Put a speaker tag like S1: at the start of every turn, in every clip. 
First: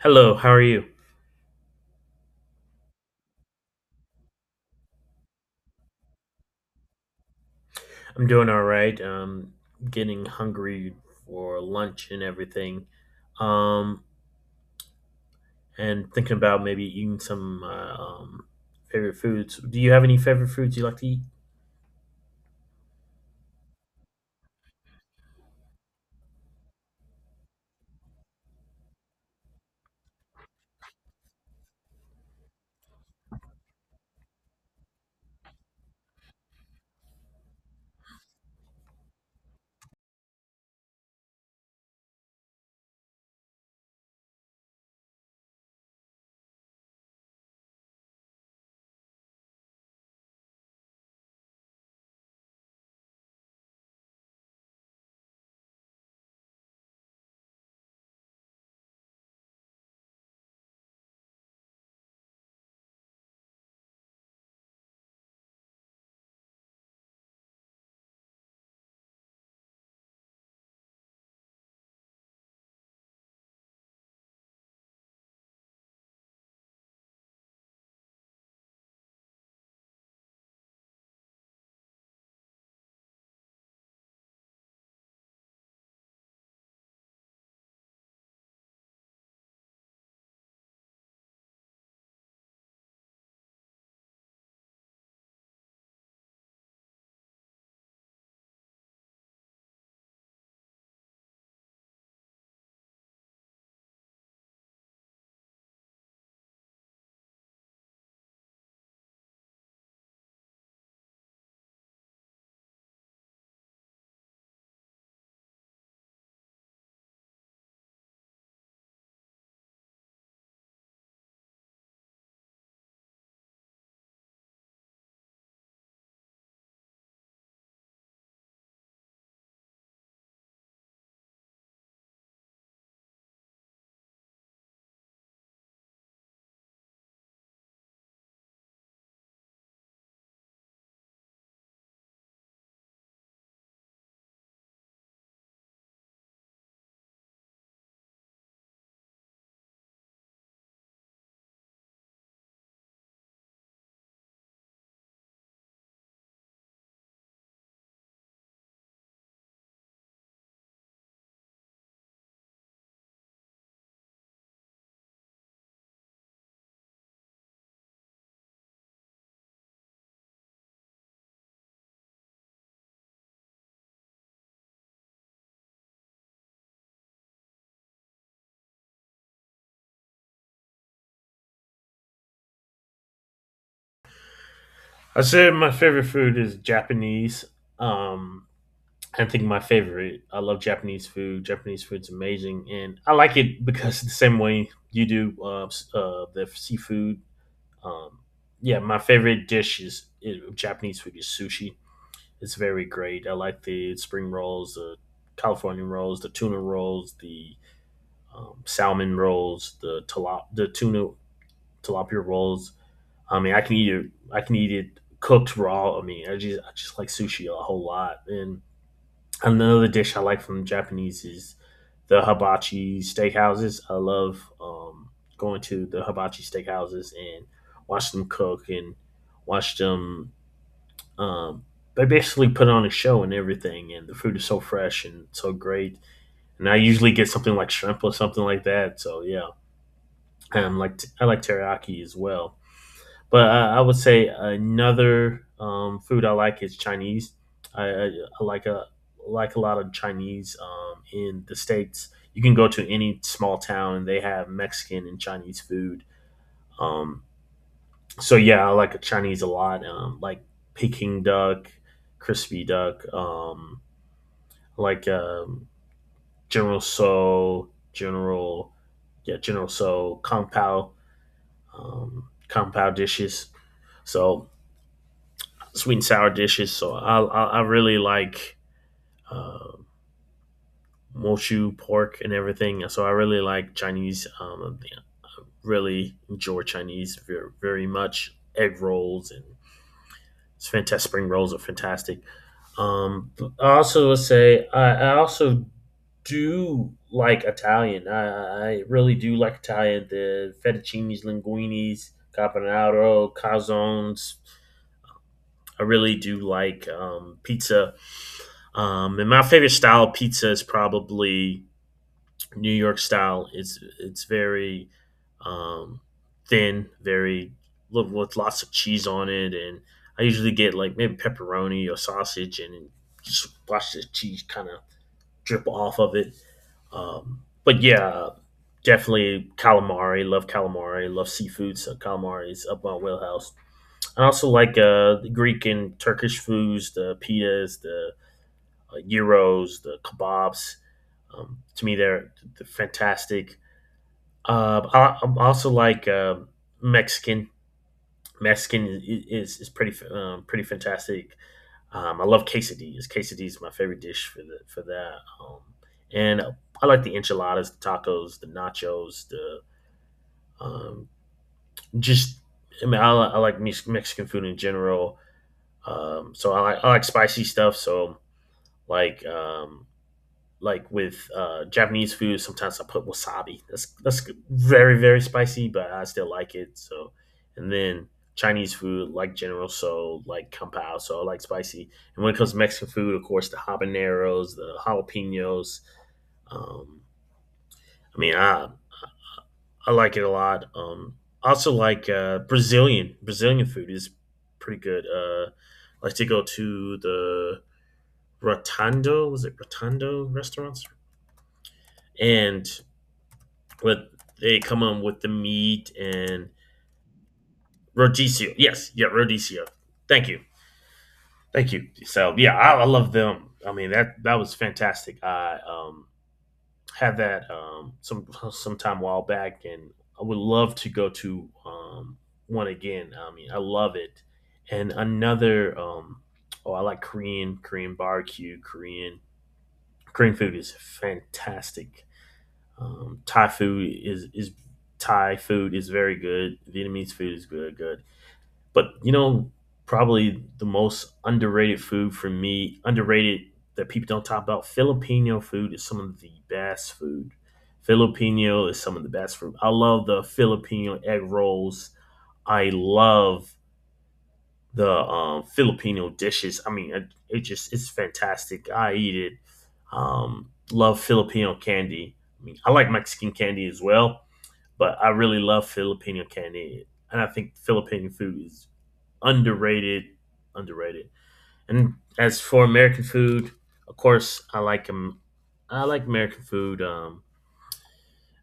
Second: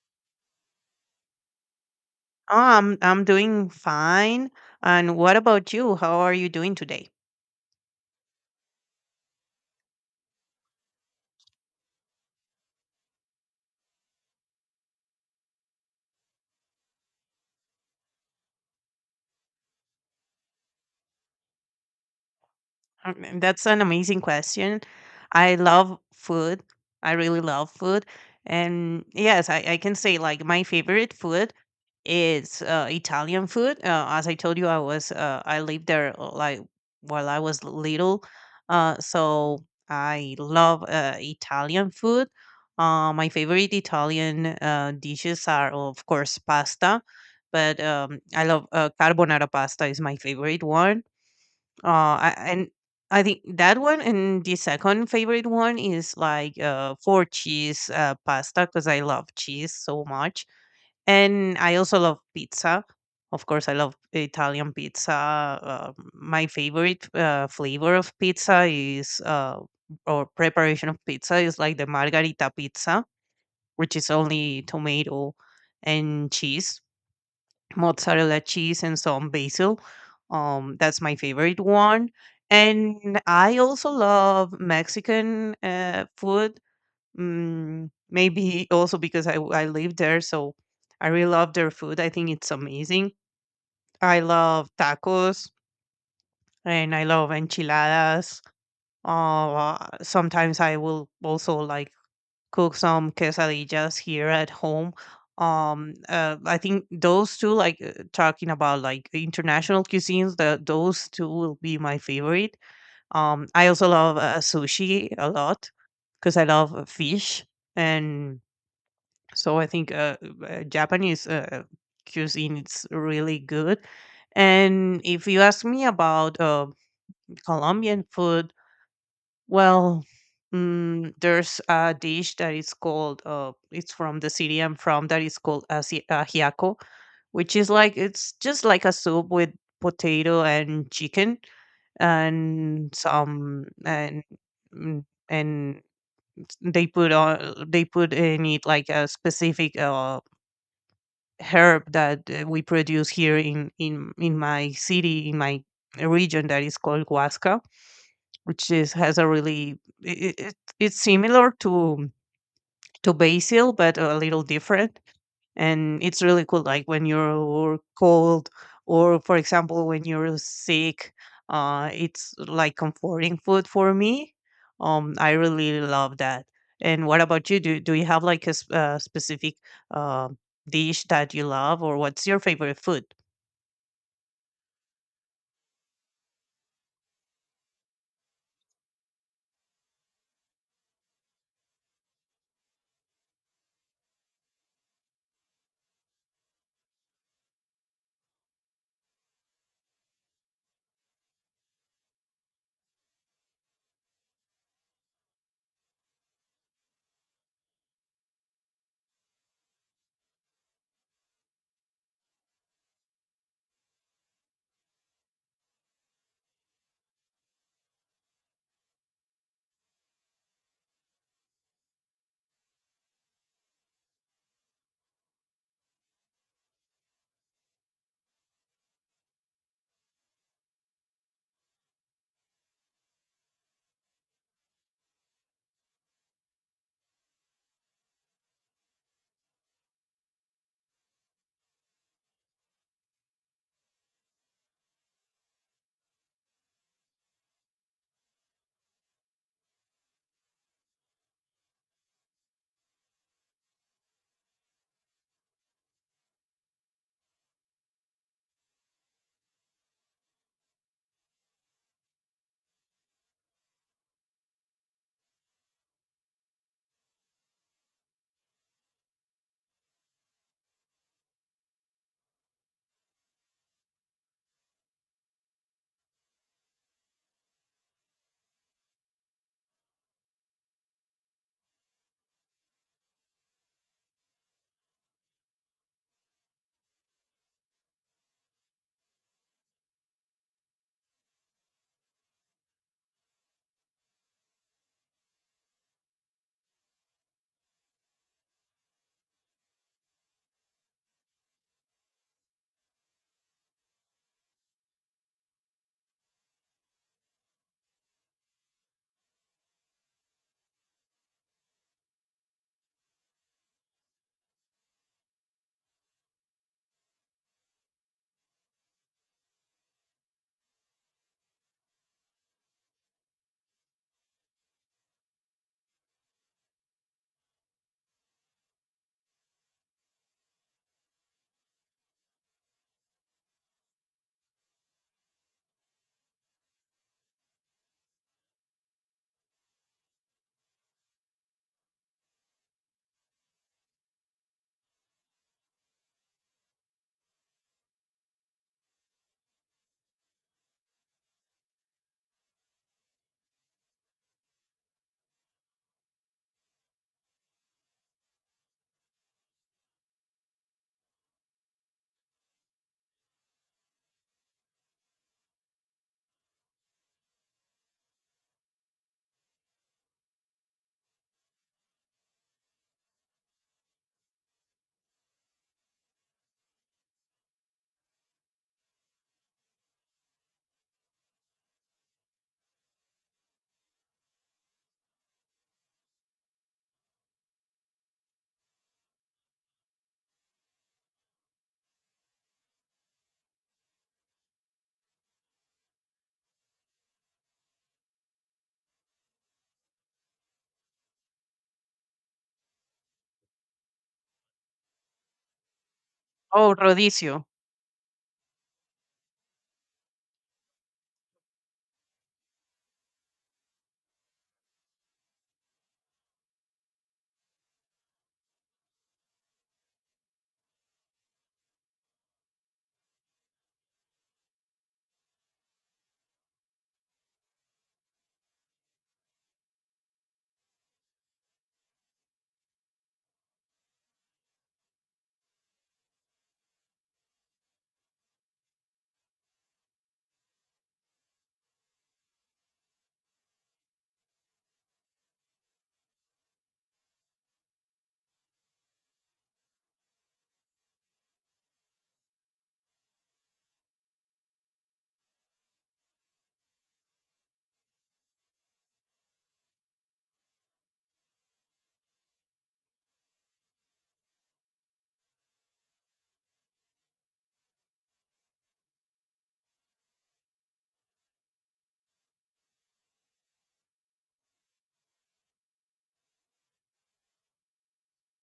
S1: Hello, how are you?
S2: Oh, I'm doing fine. And what about you? How are you doing today?
S1: I'm doing all right. Getting hungry for lunch and everything. Um, and thinking about maybe eating some favorite foods. Do you have any favorite foods you like to eat?
S2: That's an amazing question. I love food. I really love food. And yes, I can say like my favorite food is Italian food. As I told you, I lived there like while I was little, so I love Italian food. My favorite Italian dishes are, of course, pasta, but I love carbonara pasta is my favorite one. And I think that one and the second favorite one is like four cheese pasta because I love cheese so much, and I also love pizza. Of course, I love Italian pizza. My favorite flavor of pizza is or preparation of pizza is like the margarita pizza, which is only tomato and cheese, mozzarella cheese, and some basil. That's my favorite one. And I also love Mexican food. Maybe also because I live there, so I really love their food. I think it's amazing. I love tacos, and I love enchiladas. Sometimes I will also like cook some quesadillas here at home. I think those two, like talking about like international cuisines, those two will be my favorite. I also love sushi a lot because I love fish, and so I think Japanese cuisine is really good. And if you ask me about Colombian food, well, there's a dish that is called, it's from the city I'm from, that is called ajiaco, which is like, it's just like a soup with potato and chicken, and some, and, mm, and they they put in it like a specific herb that we produce here in my city, in my region, that is called huasca, which is has a really — it's similar to basil but a little different, and it's really cool, like when you're cold, or, for example, when you're sick. It's like comforting food for me. I really love that. And what about you? Do you have like a, specific uh, dish that you love, or what's your favorite food?
S1: I said my favorite food is Japanese. Um, I think my favorite. I love Japanese food. Japanese food's amazing, and I like it because the same way you do the seafood. Um, yeah, my favorite dish is Japanese food is sushi. It's very great. I like the spring rolls, the California rolls, the tuna rolls, the salmon rolls, the tuna tilapia rolls. I mean, I can eat it. I can eat it cooked raw. I mean, I just like sushi a whole lot. And another dish I like from Japanese is the hibachi steakhouses. I love going to the hibachi steakhouses and watch them cook and watch them, um, they basically put on a show and everything, and the food is so fresh and so great. And I usually get something like shrimp or something like that. So yeah, like I like teriyaki as well. But I would say another food I like is Chinese. I like a, like a lot of Chinese in the states. You can go to any small town and they have Mexican and Chinese food. Um, so yeah, I like a Chinese a lot. Like, Peking duck, crispy duck. Like General So, yeah, General So, Kung Pao, Kung Pao dishes. So sweet and sour dishes. So I really like uh, mochu pork and everything. So I really like Chinese. Yeah, really enjoy Chinese very much. Egg rolls and it's fantastic. Spring rolls are fantastic. But I also would say I also do like Italian. I really do like Italian. The fettuccinis, linguinis, carbonaro, calzones. I really do like, pizza. And my favorite style of pizza is probably New York style. It's very, um, thin, very, with lots of cheese on it, and I usually get like maybe pepperoni or sausage, and just watch the cheese kind of drip off of it. But yeah, definitely calamari. Love calamari. Love seafood. So calamari is up my wheelhouse. I also like the Greek and Turkish foods, the pitas, the, gyros, the kebabs. To me, they're fantastic. I'm also like, Mexican. Mexican is pretty, pretty fantastic. I love quesadillas. Quesadillas is my favorite dish for the for that. And I like the enchiladas, the tacos, the nachos, the, um, just. I mean, I like Mexican food in general. So I like spicy stuff. So like um, like with Japanese food, sometimes I put wasabi. That's very, very spicy, but I still like it. So, and then Chinese food like General So, like Kung Pao, so I like spicy. And when it comes to Mexican food, of course, the habaneros, the jalapenos. Um, I mean, I like it a lot. I also like Brazilian food is pretty good. I like to go to the Rotundo, was it Rotundo restaurants? And with they come on with the meat and
S2: Oh, rodicio.
S1: rodicio. Yes, yeah, rodicio. Thank you, thank you. So yeah, I love them. I mean, that was fantastic. I, had that, some time a while back, and I would love to go to, one again. I mean, I love it. And another, oh, I like Korean barbecue. Korean food is fantastic. Thai food is Thai food is very good. Vietnamese food is good, good. But probably the most underrated food for me, underrated, that people don't talk about. Filipino food is some of the best food. Filipino is some of the best food. I love the Filipino egg rolls. I love the, Filipino dishes. I mean, it's fantastic. I eat it. Love Filipino candy. I mean, I like Mexican candy as well, but I really love Filipino candy, and I think Filipino food is underrated. Underrated. And as for American food, of course, I like American food. Um,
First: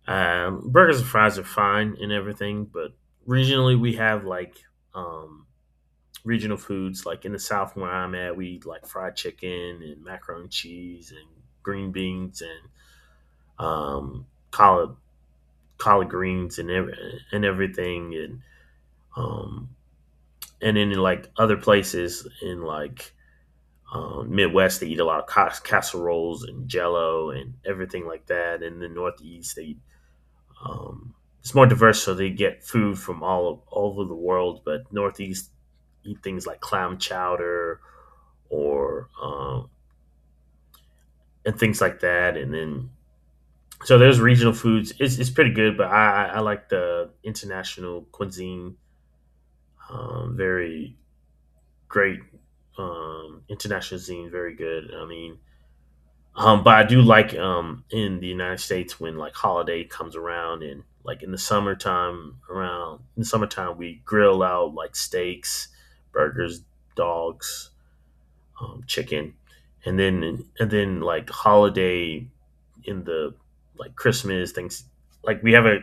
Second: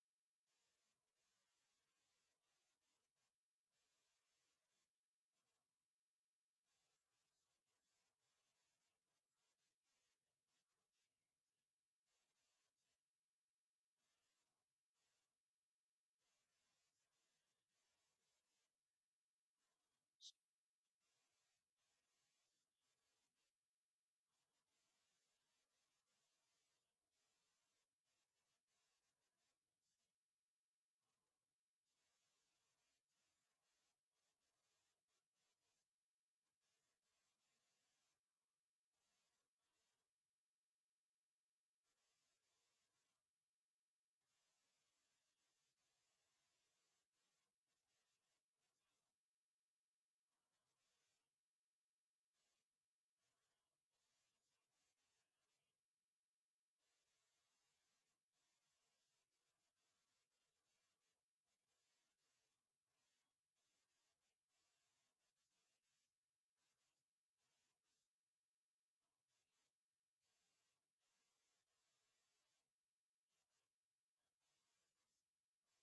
S1: um, Burgers and fries are fine and everything, but regionally we have like, um, regional foods. Like in the South, where I'm at, we eat like fried chicken and macaroni and cheese and green beans and, um, collard collard greens and and everything, and, um, then in like other places in like, Midwest, they eat a lot of casseroles and Jello and everything like that. And the Northeast, they eat. Um, it's more diverse, so they get food from all over the world. But Northeast eat things like clam chowder or, and things like that, and then so there's regional foods. It's pretty good, but I like the international cuisine. Very great, international cuisine, very good. I mean, but I do like, in the United States, when like holiday comes around, and like in the summertime, we grill out like steaks, burgers, dogs, chicken, and then like holiday in the, like, Christmas things, like, we have a,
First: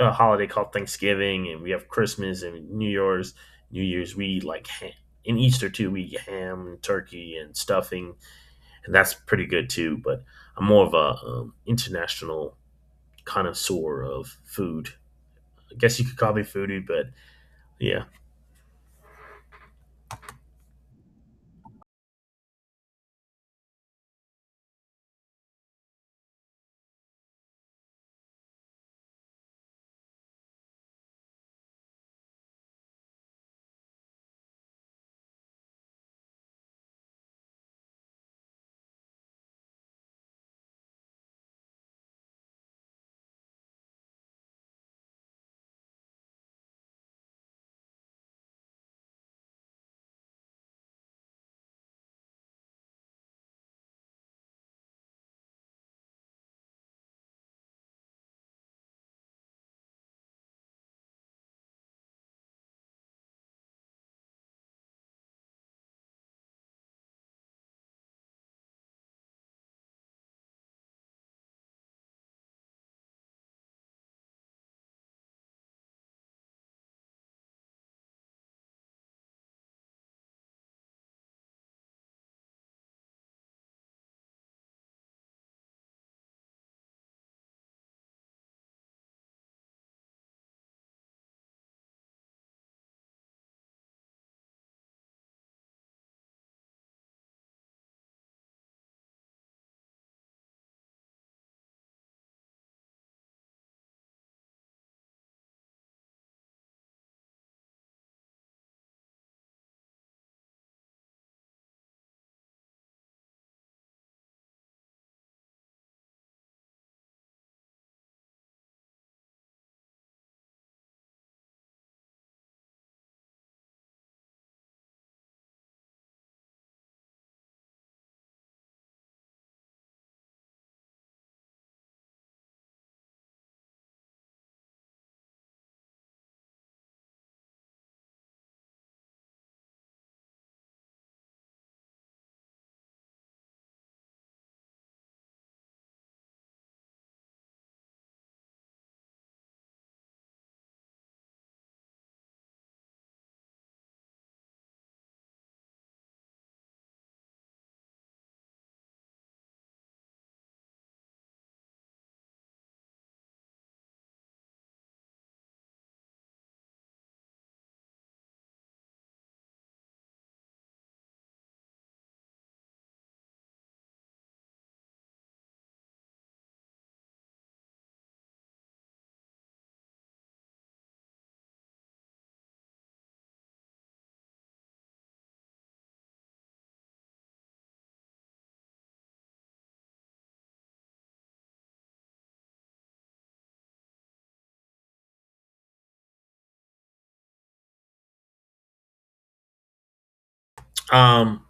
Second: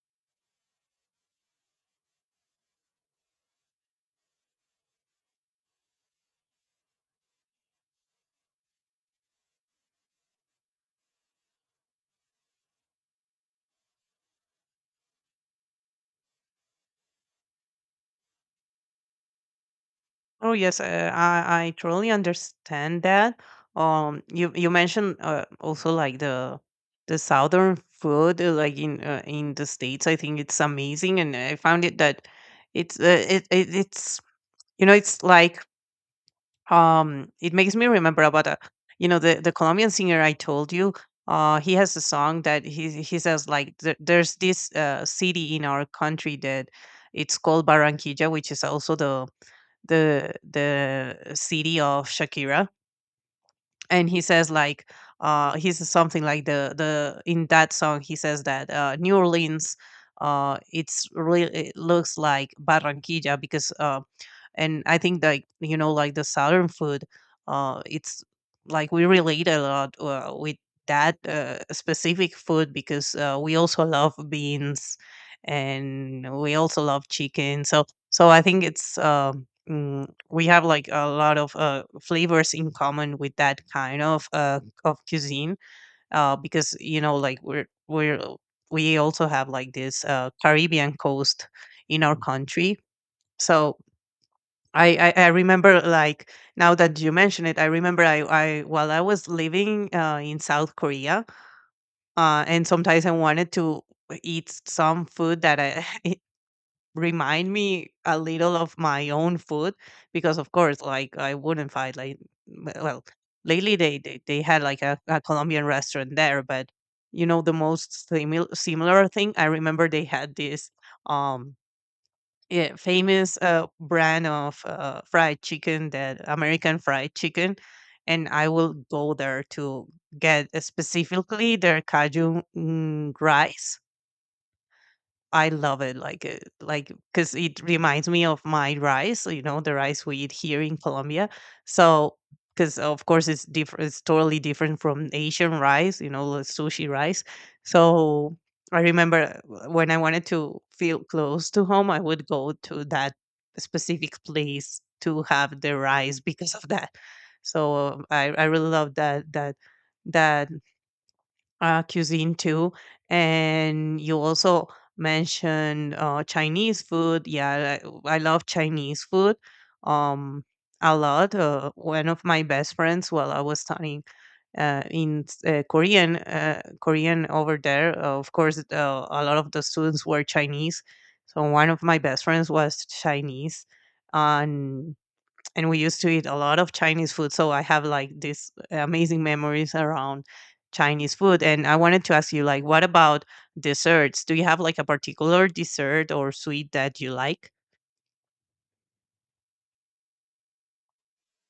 S1: a holiday called Thanksgiving, and we have Christmas and New Year's. We eat like ham. In Easter too we eat ham and turkey and stuffing, and that's pretty good too. But I'm more of a, international connoisseur of food. I guess you could call me foodie, but yeah.
S2: Oh, yes. I truly understand that. You mentioned also like the southern food, like in the states. I think it's amazing, and I found it that it's it, it it's you know it's like it makes me remember about a, the Colombian singer I told you. He has a song that he says like, there's this city in our country that it's called Barranquilla, which is also the city of Shakira. And he says something like, the in that song he says that New Orleans, it's really, it looks like Barranquilla because — and I think, like, you know, like the southern food, it's like we relate a lot with that specific food, because we also love beans, and we also love chicken, so I think we have like a lot of flavors in common with that kind of of cuisine, because, you know, like we're we also have like this Caribbean coast in our country. So, I remember, like, now that you mention it, I remember — I while I was living in South Korea, and sometimes I wanted to eat some food that I remind me a little of my own food, because of course, like, I wouldn't find, like — well, lately they had like a Colombian restaurant there, but, you know, the most similar thing I remember, they had this um yeah, famous brand of fried chicken, that American fried chicken, and I will go there to get specifically their Cajun rice. I love it, like because it reminds me of my rice, you know, the rice we eat here in Colombia. So, because of course it's different, it's totally different from Asian rice, you know, the sushi rice. So I remember, when I wanted to feel close to home, I would go to that specific place to have the rice because of that. So I really love that, that cuisine too. And you also mentioned Chinese food. Yeah, I love Chinese food um, a lot. One of my best friends, while I was studying Korean over there, of course, a lot of the students were Chinese. So one of my best friends was Chinese. And and we used to eat a lot of Chinese food. So I have like these amazing memories around Chinese food. And I wanted to ask you, like, what about desserts? Do you have like a particular dessert or sweet that you like?
S1: Um,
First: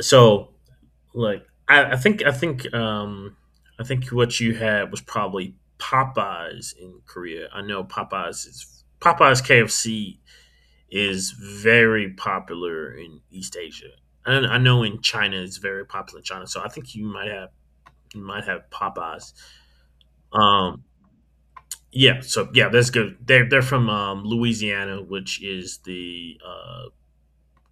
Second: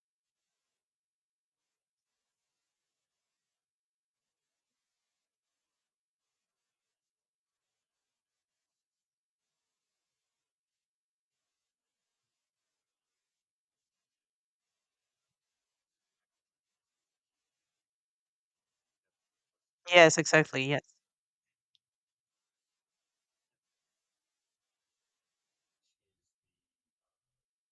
S1: so like, I think I think what you had was probably Popeyes in Korea. I know Popeyes is, Popeyes KFC is very popular in East Asia. And I know in China it's very popular in China, so I think you might have Popeyes.
S2: Yes, exactly. Yes.
S1: Um, Yeah, so yeah, that's good. They're from, Louisiana, which is the, uh,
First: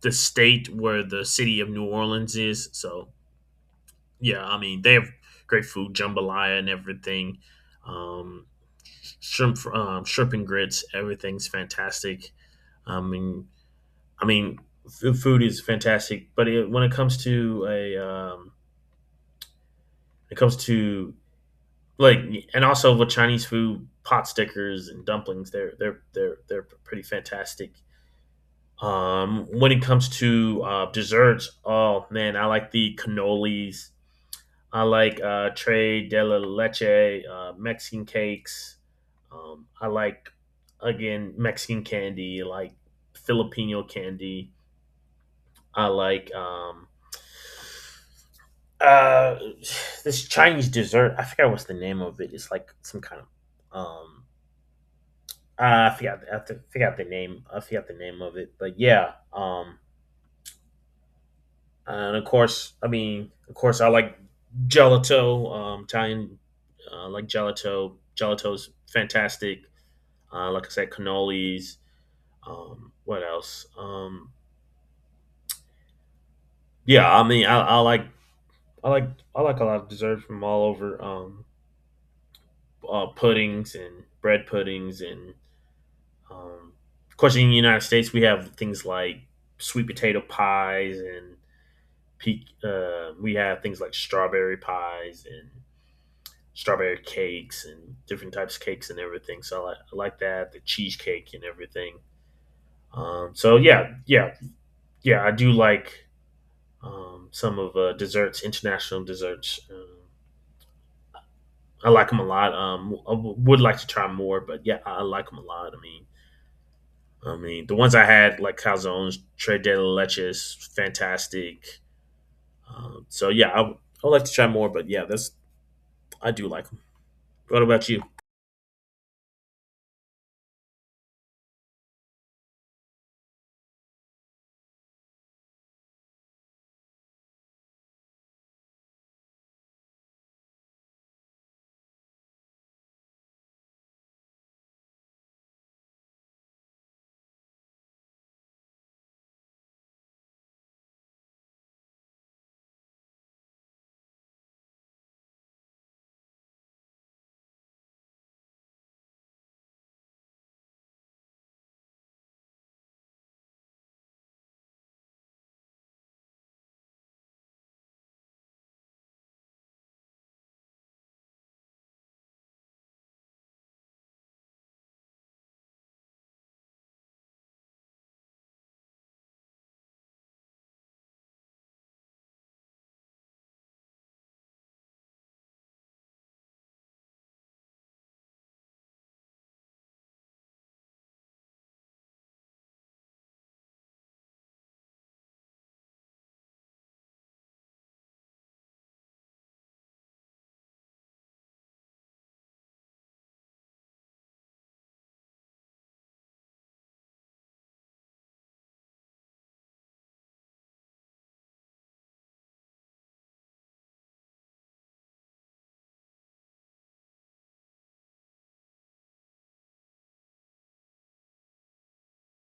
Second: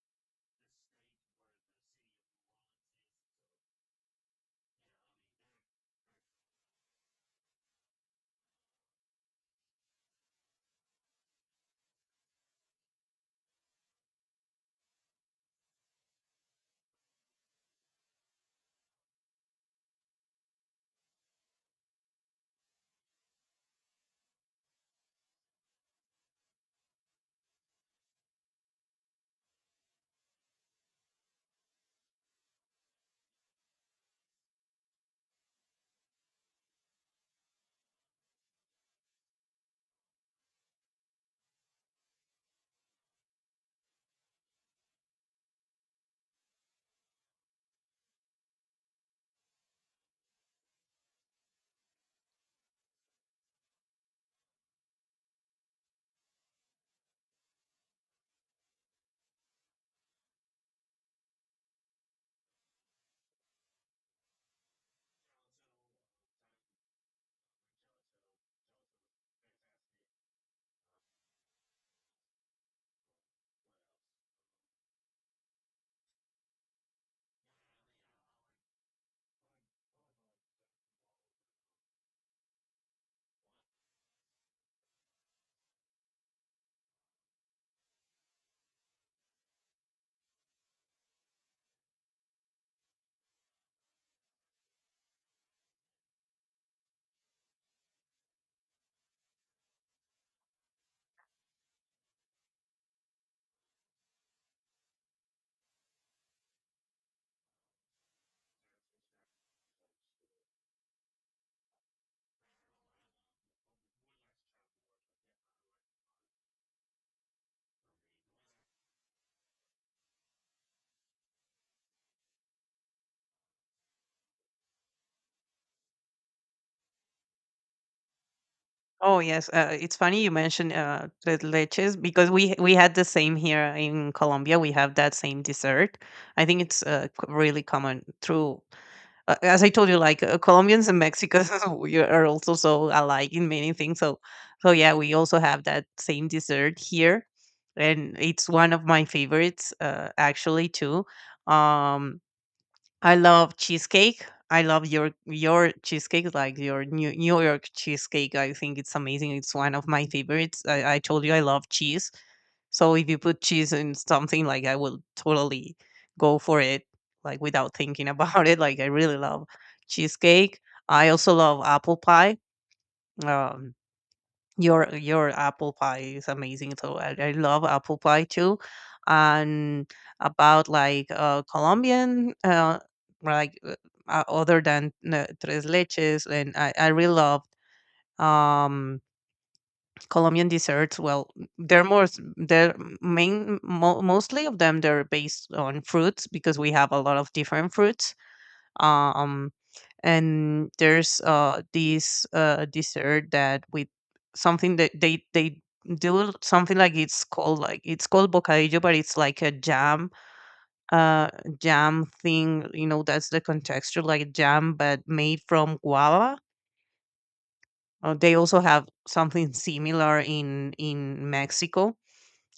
S1: the state where the city of New Orleans is. So yeah, I mean they have great food, jambalaya and everything, um, shrimp and grits. Everything's fantastic. I mean, I mean food is fantastic, but when it comes to a, it comes to like, and also with Chinese food, pot stickers and dumplings, they're pretty fantastic. When it comes to, desserts, oh man, I like the cannolis. I like, tres de la leche, Mexican cakes. I like again Mexican candy, like Filipino candy. I like, uh, this Chinese dessert. I forgot what's the name of it. It's like some kind of, um, I forgot the name. I forgot the name of it, but yeah. And of course, I mean, of course, I like gelato, Italian, like gelato. Gelato's fantastic. Like I said, cannolis. What else? Yeah, I mean, I like, I like a lot of desserts from all over. Puddings and bread puddings, and, um, of course, in the United States, we have things like sweet potato pies and peak. We have things like strawberry pies and strawberry cakes and different types of cakes and everything. So I like that, the cheesecake and everything. So yeah, yeah, yeah, I do like, some of, desserts, international desserts. I like them a lot. Would like to try more, but yeah, I like them a lot. I mean, the ones I had like calzones, tres de leches, fantastic. So yeah, I would like to try more, but yeah, that's I do like them. What about you?
S2: Oh, yes. It's funny you mentioned tres leches because we had the same here in Colombia. We have that same dessert. I think it's really common through, as I told you, like, Colombians and Mexicans, we are also so alike in many things. So, yeah, we also have that same dessert here, and it's one of my favorites, actually, too. Um, I love cheesecake. I love your cheesecake, like your New York cheesecake. I think it's amazing. It's one of my favorites. I told you I love cheese. So if you put cheese in something, like, I will totally go for it, like, without thinking about it. Like, I really love cheesecake. I also love apple pie. Um, your apple pie is amazing. So I love apple pie too. And about like Colombian, like uh, other than tres leches, and I really love um Colombian desserts. Well, they're more s- they're main mo- mostly of them they're based on fruits, because we have a lot of different fruits. um and there's this dessert that with something that they do something, like, it's called bocadillo, but it's like a jam. uh Jam thing, you know, that's the contexture, like jam but made from guava. They also have something similar in Mexico,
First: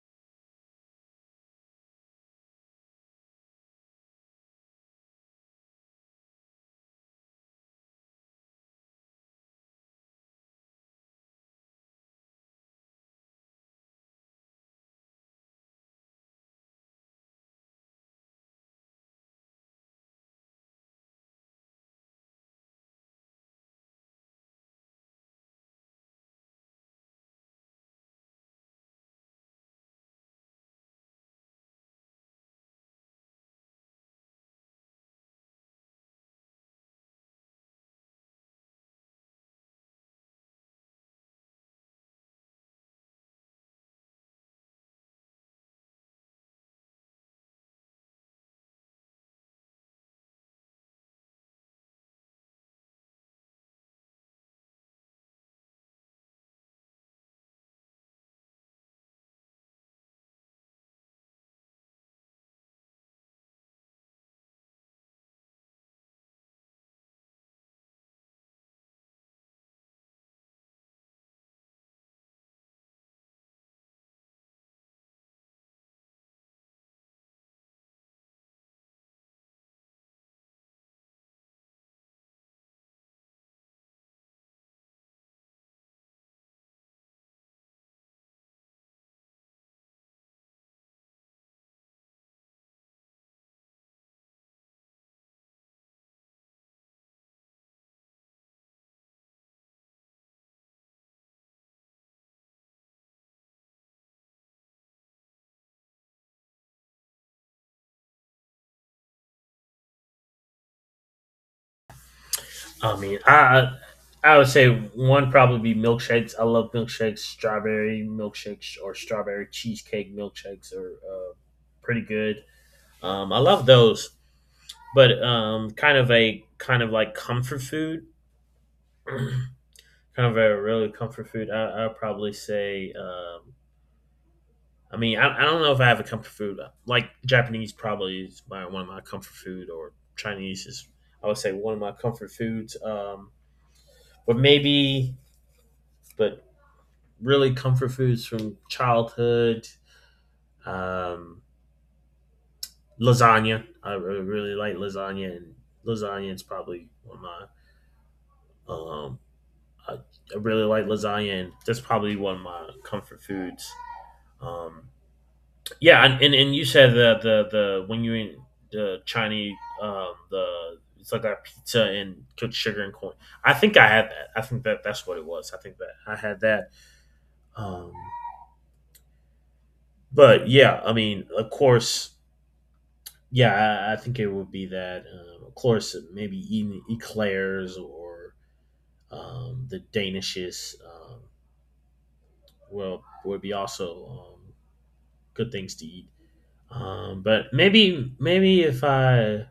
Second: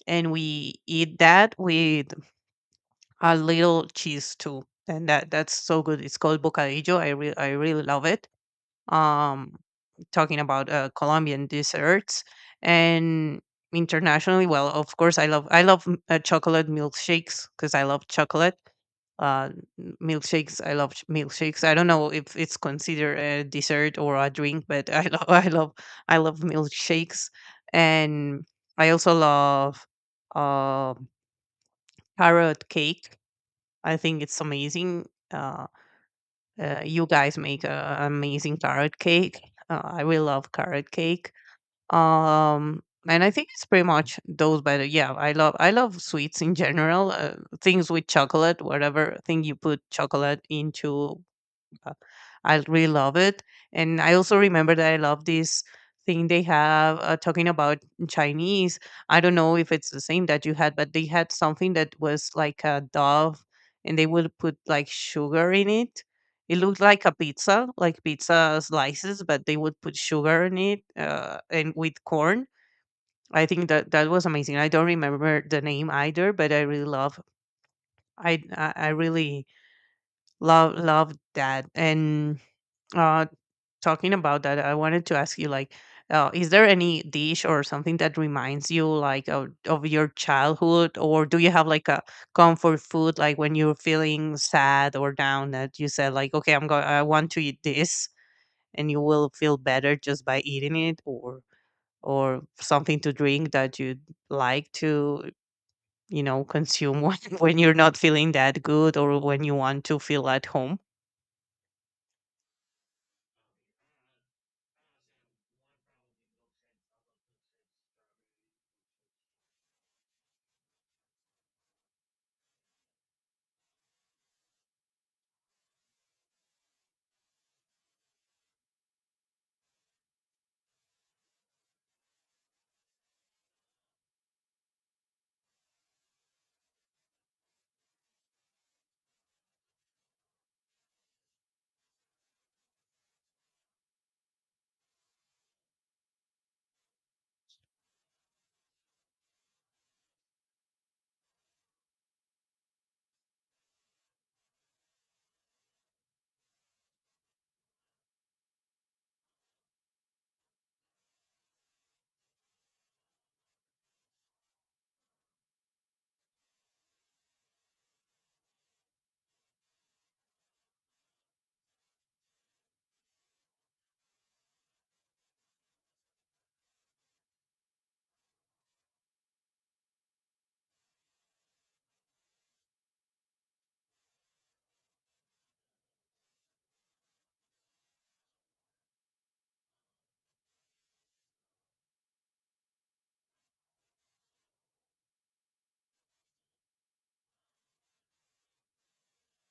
S2: and we eat that with a little cheese too. And that's so good. It's called bocadillo. I really love it. Um, talking about Colombian desserts and internationally — well, of course, I love chocolate milkshakes, because I love chocolate, uh, milkshakes. Milkshakes. I don't know if it's considered a dessert or a drink, but I love I love milkshakes, and I also love uh, carrot cake. I think it's amazing. You guys make an amazing carrot cake. I will love carrot cake. Um, and I think it's pretty much those. But yeah, I love sweets in general. Things with chocolate, whatever thing you put chocolate into, uh, I really love it. And I also remember that I love this thing they have, talking about Chinese. I don't know if it's the same that you had, but they had something that was like a dove, and they would put like sugar in it. It looked like a pizza, like pizza slices, but they would put sugar in it, and with corn. I think that that was amazing. I don't remember the name either, but I really love that. And, uh, talking about that, I wanted to ask you, like, is there any dish or something that reminds you, like, of your childhood, or do you have like a comfort food, like when you're feeling sad or down, that you said, like, okay, I want to eat this, and you will feel better just by eating it, or something to drink that you like to, you know, consume when you're not feeling that good, or when you want to feel at home.
S1: I mean, I would say one probably be milkshakes. I love milkshakes, strawberry milkshakes or strawberry cheesecake milkshakes are, pretty good. I love those, but, kind of like comfort food, kind of a really comfort food. I'd probably say. I mean, I don't know if I have a comfort food. Like Japanese probably is my, one of my comfort food, or Chinese is, I would say, one of my comfort foods. But maybe, but really comfort foods from childhood. Um, Lasagna. I really like lasagna, and lasagna is probably one of my. Um, I, I really like lasagna, and that's probably one of my comfort foods. Um, yeah, and, you said the when you in the Chinese, the it's like that pizza and cooked sugar and corn. I think I had that. I think that that's what it was. I think that I had that. Um, but yeah, I mean, of course, yeah, I think it would be that. Of course, maybe eating eclairs or, the danishes, will would be also, um, good things to eat. But maybe, if I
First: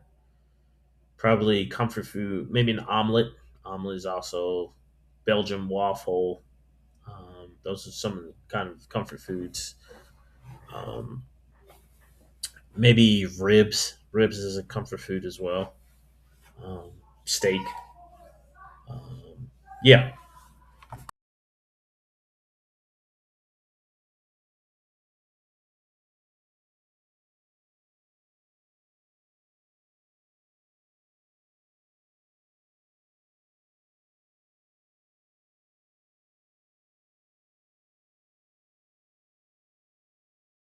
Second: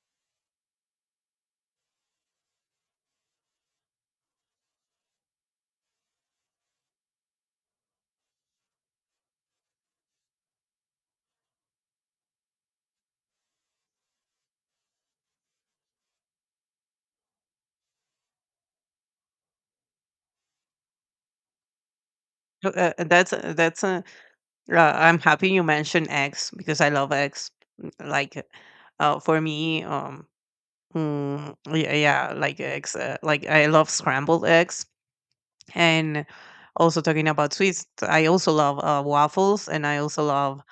S1: probably comfort food, maybe an omelet. Omelet is also Belgian waffle. Those are some kind of comfort foods. Um, Maybe ribs. Ribs is a comfort food as well. Steak. Yeah.
S2: That's a — I'm happy you mentioned eggs because I love eggs. Like, for me, yeah, yeah, like eggs. Like I love scrambled eggs, and also talking about sweets, I also love waffles, and I also love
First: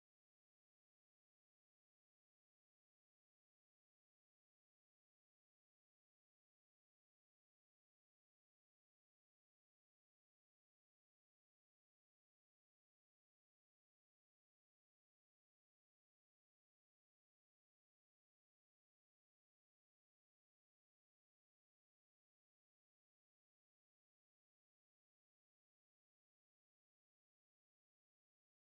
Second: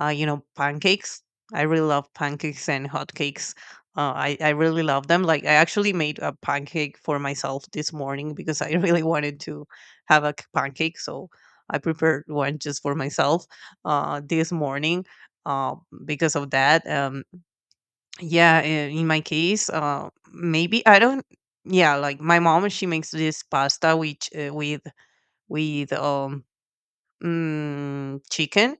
S2: pancakes. I really love pancakes and hotcakes. I really love them. Like, I actually made a pancake for myself this morning because I really wanted to have pancake. So I prepared one just for myself this morning uh, because of that. Yeah, in my case, maybe I don't. Yeah, like my mom, she makes this pasta which with with um chicken,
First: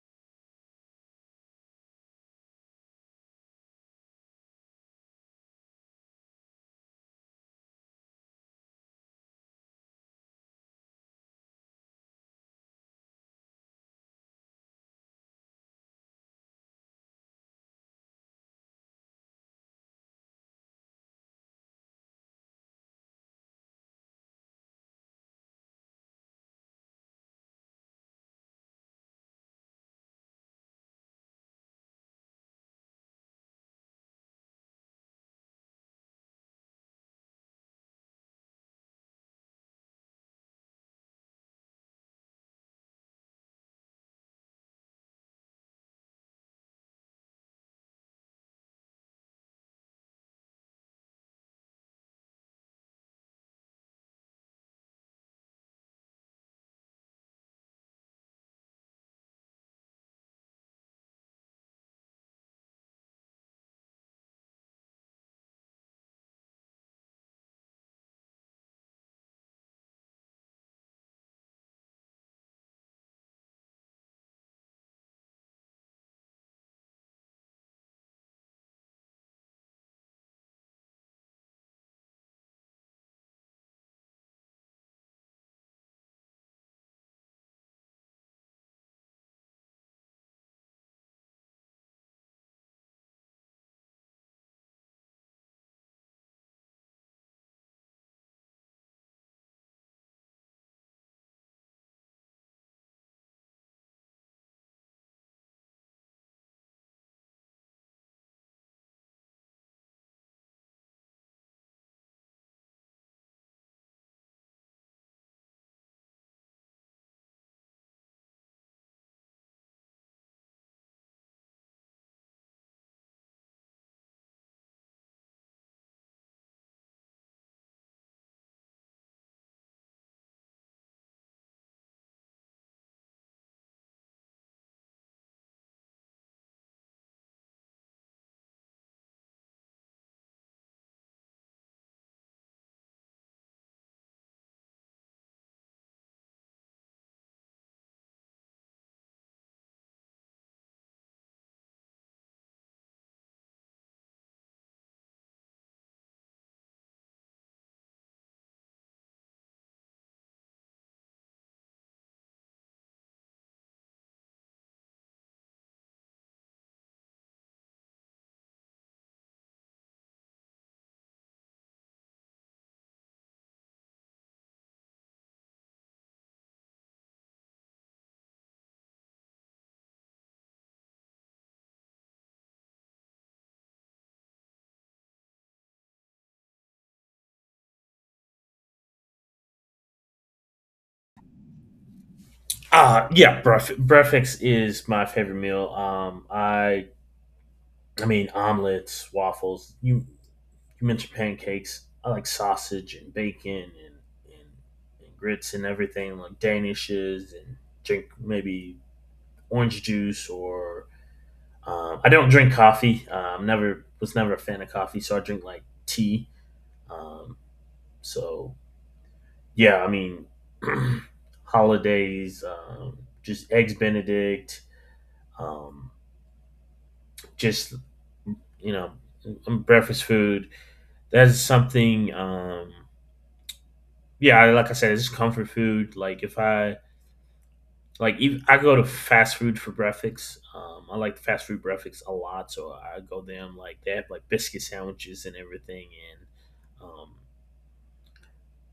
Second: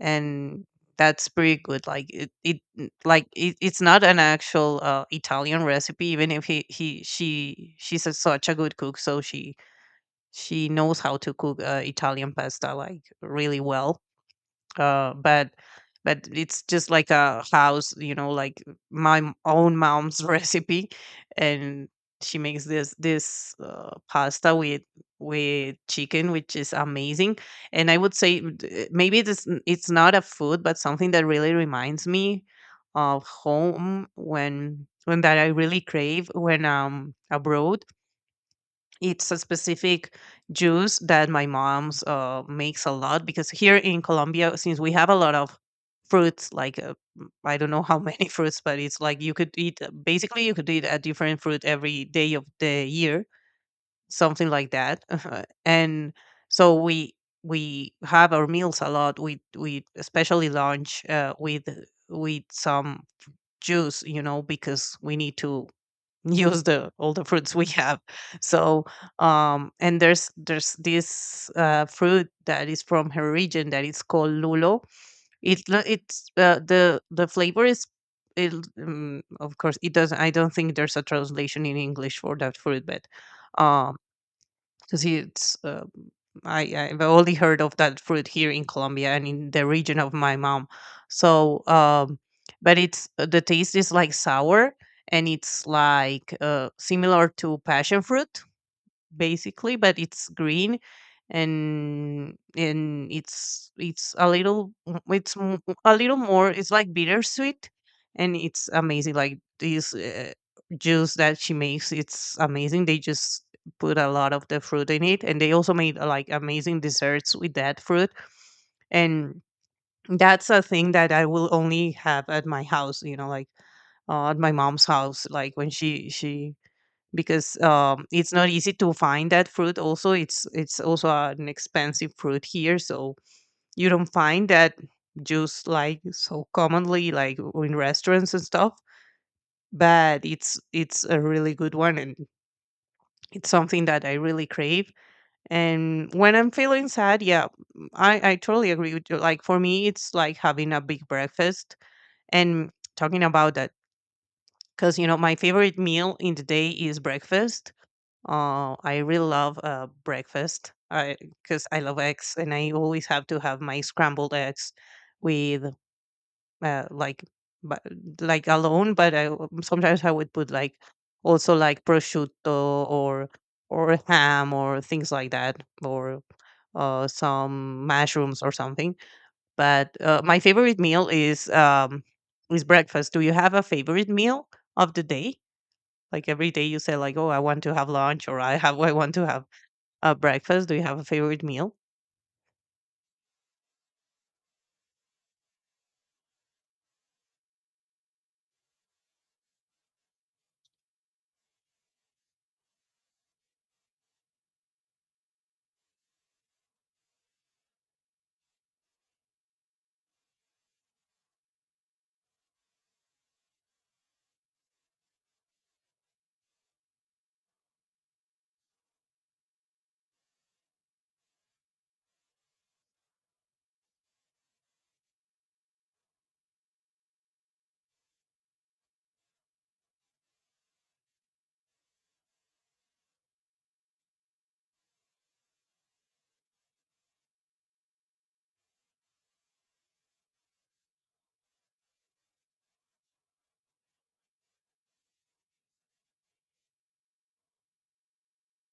S2: and that's pretty good. Like it n- like it, It's not an actual Italian recipe, even if he, he such a good cook, so she knows how to cook Italian pasta like really well, uh, but but it's just like a house, you know, like own mom's recipe, and she makes this pasta with chicken, which is amazing. And I would say, maybe it's not a food, but something that really reminds me of home, when that I really crave when I'm abroad. It's a specific juice that my mom's makes a lot, because here in Colombia, since we have a lot of fruits, like, I don't know how many fruits, but it's like you could eat, basically you could eat a different fruit every day of the year, something like that. And so we have our meals a lot. We especially lunch with some juice, you know, because we need to use the all the fruits we have. So and there's this fruit that is from her region that is called lulo. It's the flavor is, it, of course it doesn't, I don't think there's a translation in English for that fruit, but um because it's, I I've only heard of that fruit here in Colombia and in the region of my mom. So, um, but it's, the taste is like sour, and it's like similar to passion fruit, basically, but it's green, and it's a little, a little more, it's like bittersweet, and it's amazing. Like this juice that she makes, it's amazing. They just put a lot of the fruit in it, and they also made like amazing desserts with that fruit. And that's a thing that I will only have at my house, you know, like, at my mom's house, like when she, because it's not easy to find that fruit. Also, it's also an expensive fruit here, so you don't find that juice like so commonly, like in restaurants and stuff. But it's a really good one, and it's something that I really crave. And when I'm feeling sad, yeah, I totally agree with you. Like for me, it's like having a big breakfast and talking about that, because you know my favorite meal in the day is breakfast. I really love breakfast because I 'cause I love eggs, and I always have to have my scrambled eggs with, uh, like but like alone. But sometimes I would put like also like prosciutto or ham or things like that, or some mushrooms or something. But my favorite meal is, is breakfast. Do you have a favorite meal of the day? Like every day you say like, oh, I want to have lunch, or I want to have breakfast. Do you have a favorite meal?
S1: Breakfast is my favorite meal. I mean omelets, waffles. You mentioned pancakes. I like sausage and bacon and, and, grits and everything, like danishes, and drink maybe orange juice or, I don't drink coffee. Never was never a fan of coffee, so I drink like tea. Um, so yeah, I mean, holidays, just eggs Benedict. Um, just you know Breakfast food. That's something. Yeah, like I said, it's comfort food. Like if I, like, even, I go to fast food for breakfast. I like fast food breakfast a lot, so I go there. I'm like, they have like biscuit sandwiches and everything, and,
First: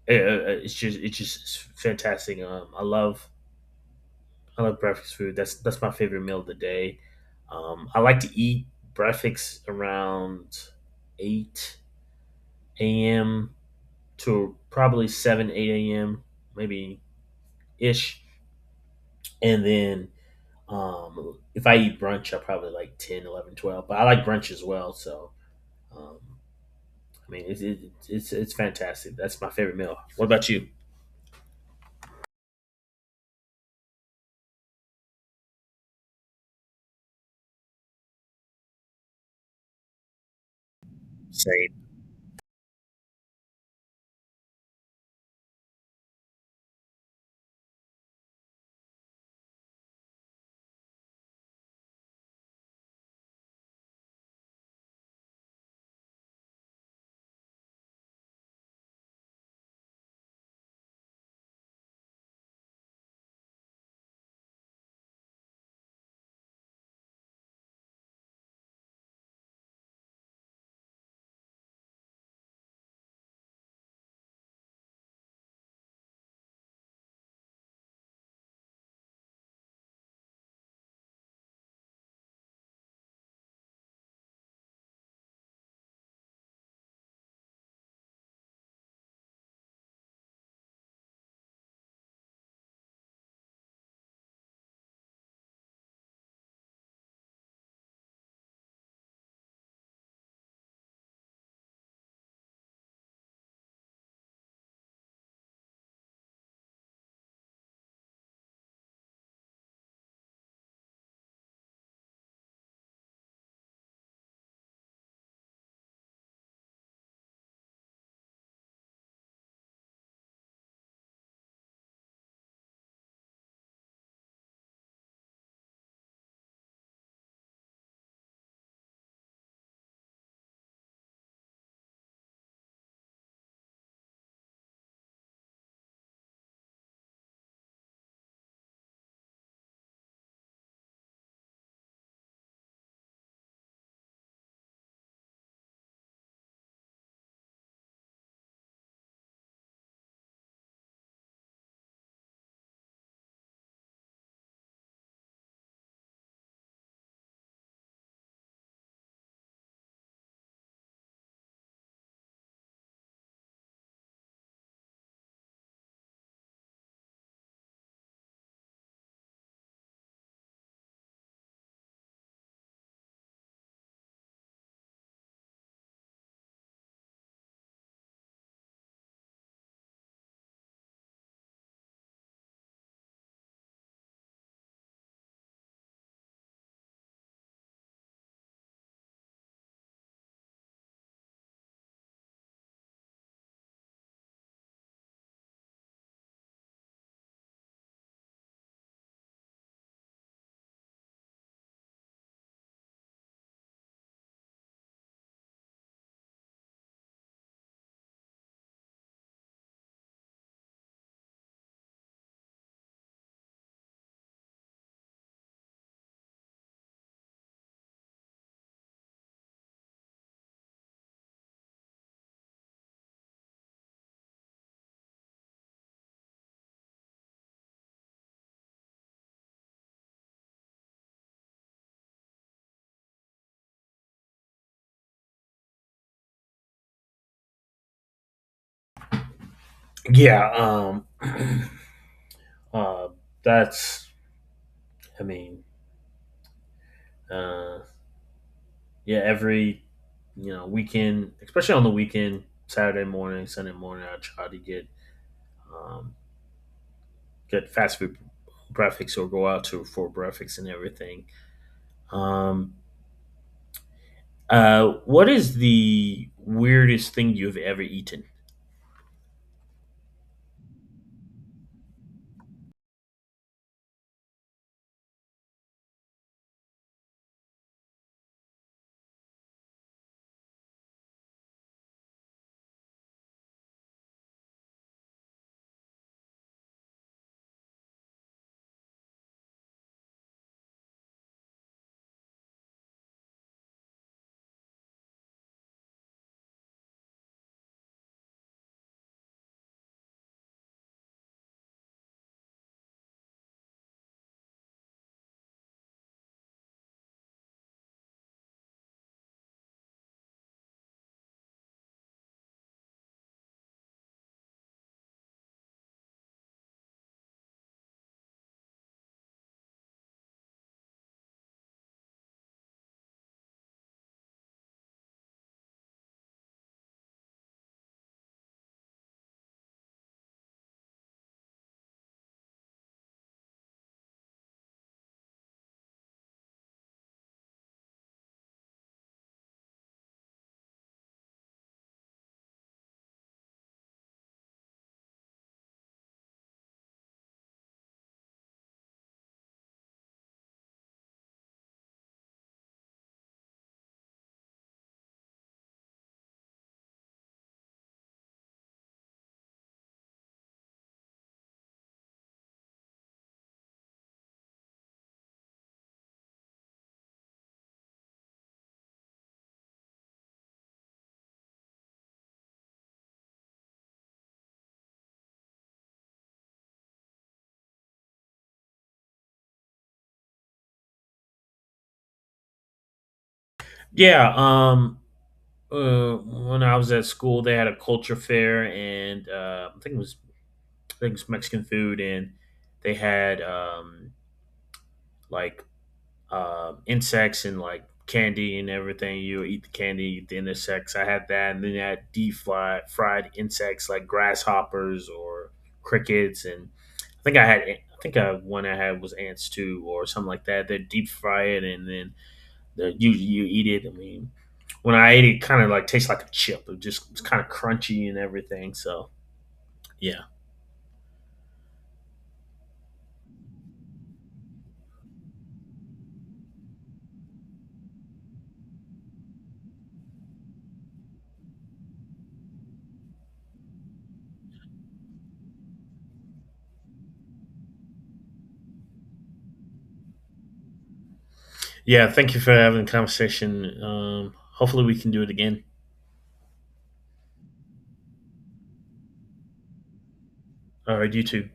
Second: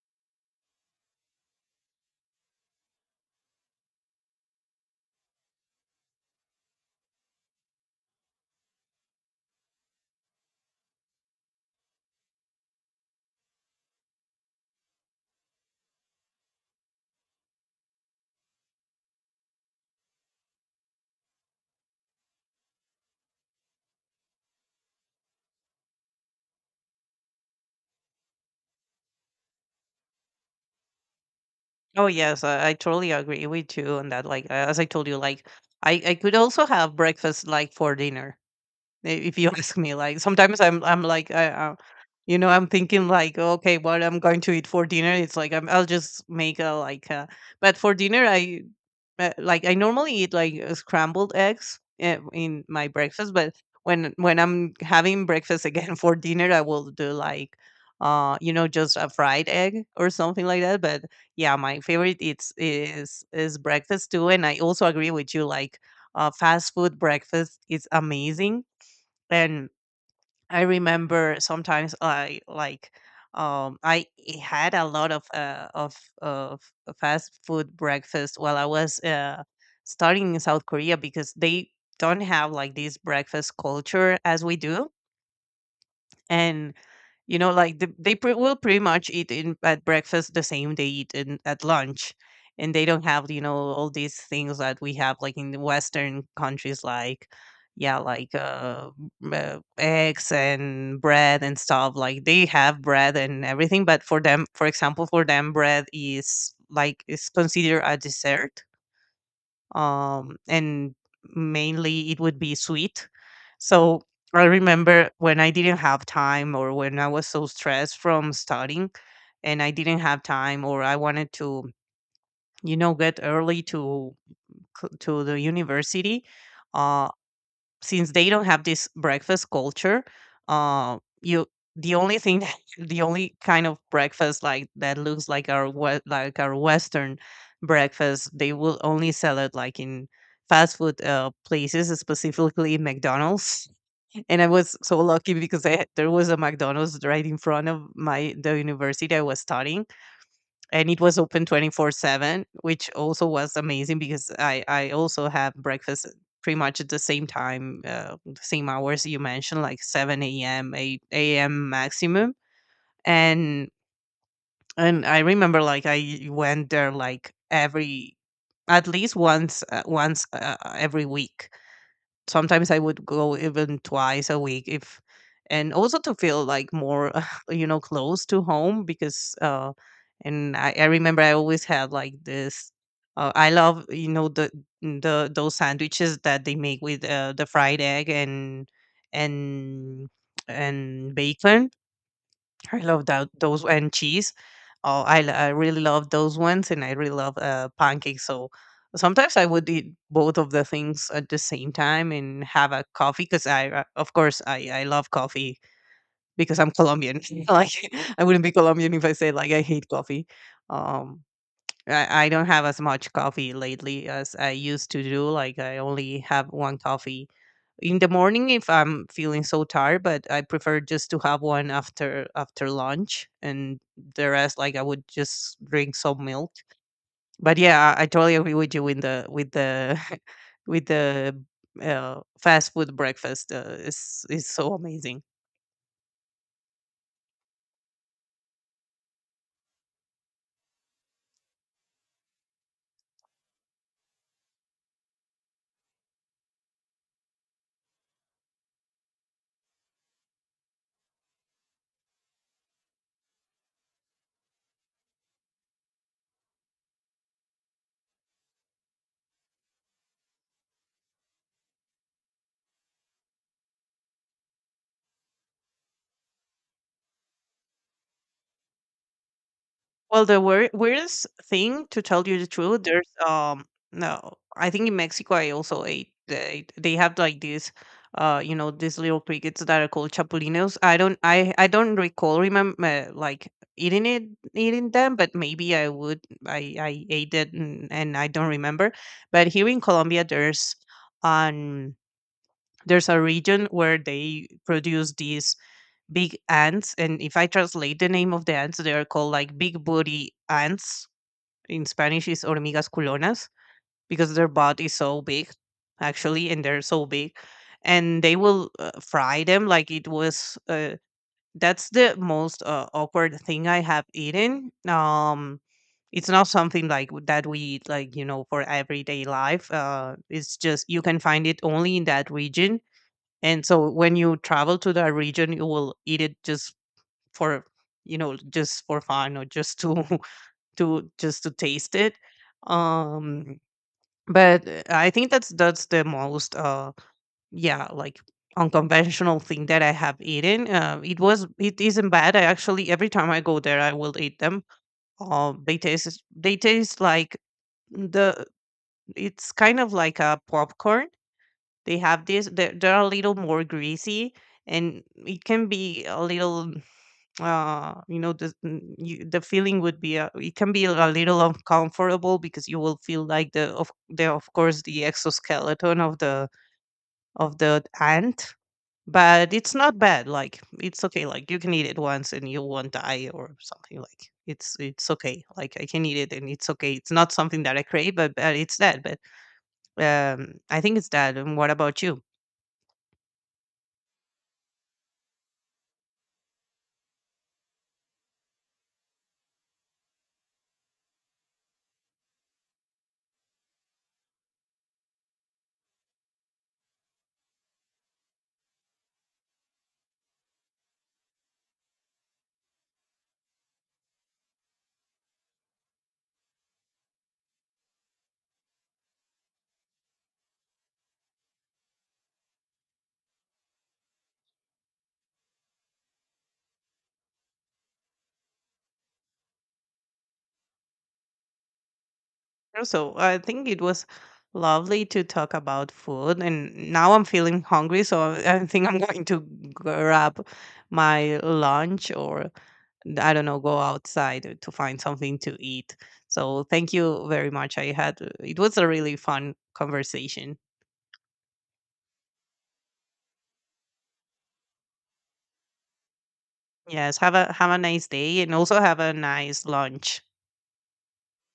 S1: it's just fantastic. I love breakfast food. That's my favorite meal of the day. I like to eat breakfast around 8 a.m. to probably 7, 8 a.m., maybe ish. And then, if I eat brunch, I probably like 10, 11, 12. But I like brunch as well. So, um, I mean, it's fantastic. That's my favorite meal. What about you?
S2: Oh yes, I, totally agree with you on that. Like as I told you, like I, could also have breakfast like for dinner if you ask me. Like sometimes I'm like I,
S1: Same.
S2: you know, I'm thinking like, okay, what I'm going to eat for dinner. It's like I'm, I'll just make a like, but for dinner I, like I normally eat like scrambled eggs in my breakfast, but when I'm having breakfast again for dinner, I will do like, you know, just a fried egg or something like that. But yeah, my favorite it's is breakfast too, and I also agree with you. Like fast food breakfast is amazing, and I remember sometimes I like, had a lot of of fast food breakfast while I was starting in South Korea, because they don't have like this breakfast culture as we do. And you know like they pre- will pretty much eat in at breakfast the same they eat in at lunch, and they don't have, you know, all these things that we have like in the western countries, like, yeah, like, eggs and bread and stuff. Like they have bread and everything, but for them, for example, for them bread is considered a dessert, and mainly it would be sweet. So I remember when I didn't have time, or when I was so stressed from studying and I didn't have time, or I wanted to, you know, get early to to the university. Uh, since they don't have this breakfast culture, you the only thing that, the only kind of breakfast like that looks like our like our Western breakfast, they will only sell it like in fast food places, specifically McDonald's. And I was so lucky because there was a McDonald's right in front of my the university I was studying, and it was open 24/7, which also was amazing because I also have breakfast pretty much at the same time, the same hours you mentioned, like 7 a.m., 8 a.m. maximum. And I remember, like, I went there like every, at least once, once every week. Sometimes I would go even twice a week if, and also to feel like more you know, close to home, because and I, remember I always had like this, I love, you know, the those sandwiches that they make with the fried egg and and and bacon. I love that those, and cheese. Oh, I I really love those ones, and I really love pancakes. So sometimes I would eat both of the things at the same time and have a coffee, because I, of course, I love coffee, because I'm Colombian. Like I wouldn't be Colombian if I said like I hate coffee. Um, I, don't have as much coffee lately as I used to do. Like I only have one coffee in the morning if I'm feeling so tired, but I prefer just to have one after lunch, and the rest, like, I would just drink some milk. But yeah, I, totally agree with you in the with the with the fast food breakfast, is so amazing.
S1: Yeah. Uh, that's, I mean, uh, yeah, every weekend, especially on the weekend, Saturday morning, Sunday morning, I try to um, get fast food breakfast or go out to for breakfast and everything. Um, what is the weirdest thing you've ever eaten?
S2: Well, the weirdest thing, to tell you the truth, there's no, I think in Mexico I also ate, they have like these you know, these little crickets that are called chapulinos. I don't recall remember like eating it eating them, but maybe I would I ate it, and I don't remember. But here in Colombia, um there's a region where they produce these big ants, and if I translate the name of the ants, they are called like big booty ants. In Spanish is hormigas culonas, because their body is so big, actually, and they're so big, and they will, fry them. Like it was, that's the most awkward thing I have eaten. It's not something like that we eat, like, you know, for everyday life. It's just you can find it only in that region, and so when you travel to that region, you will eat it, just for, you know, just for fun, or just to to just to taste it. um but I think that's the most, yeah like unconventional thing that I have eaten. It was it isn't bad. I actually, every time I go there, I will eat them. They taste, like the, it's kind of like a popcorn. They have this, they're, a little more greasy, and it can be a little, you know, the feeling would be, it can be a little uncomfortable, because you will feel like the of course the exoskeleton of the ant. But it's not bad. Like, it's okay. Like, you can eat it once and you won't die or something. Like, it's okay. Like, I can eat it and it's okay. It's not something that I crave, but it's that. But I think it's that. And what about you?
S1: Yeah. When I was at school, they had a culture fair, and, I think it was, Mexican food, and they had, like, insects and like candy and everything. You eat the candy, eat the insects. I had that, and then I had deep fried, fried insects like grasshoppers or crickets, and I think I had. I think I, one I had was ants too, or something like that. They deep fry it and then the, you eat it. I mean, when I ate it, kind of like tastes like a chip. It's kind of crunchy and everything. So yeah,
S2: So I think it was lovely to talk about food, and now I'm feeling hungry, so I think I'm going to grab my lunch, or I don't know, go outside to find something to eat. So thank you very much. I had it was a really fun conversation.
S1: yeah. Thank you for having the conversation. Hopefully we can do it again.
S2: Yes, have a nice day, and also have a nice lunch.
S1: All right, you too.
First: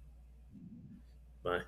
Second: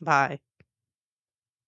S2: Bye.
S1: Bye.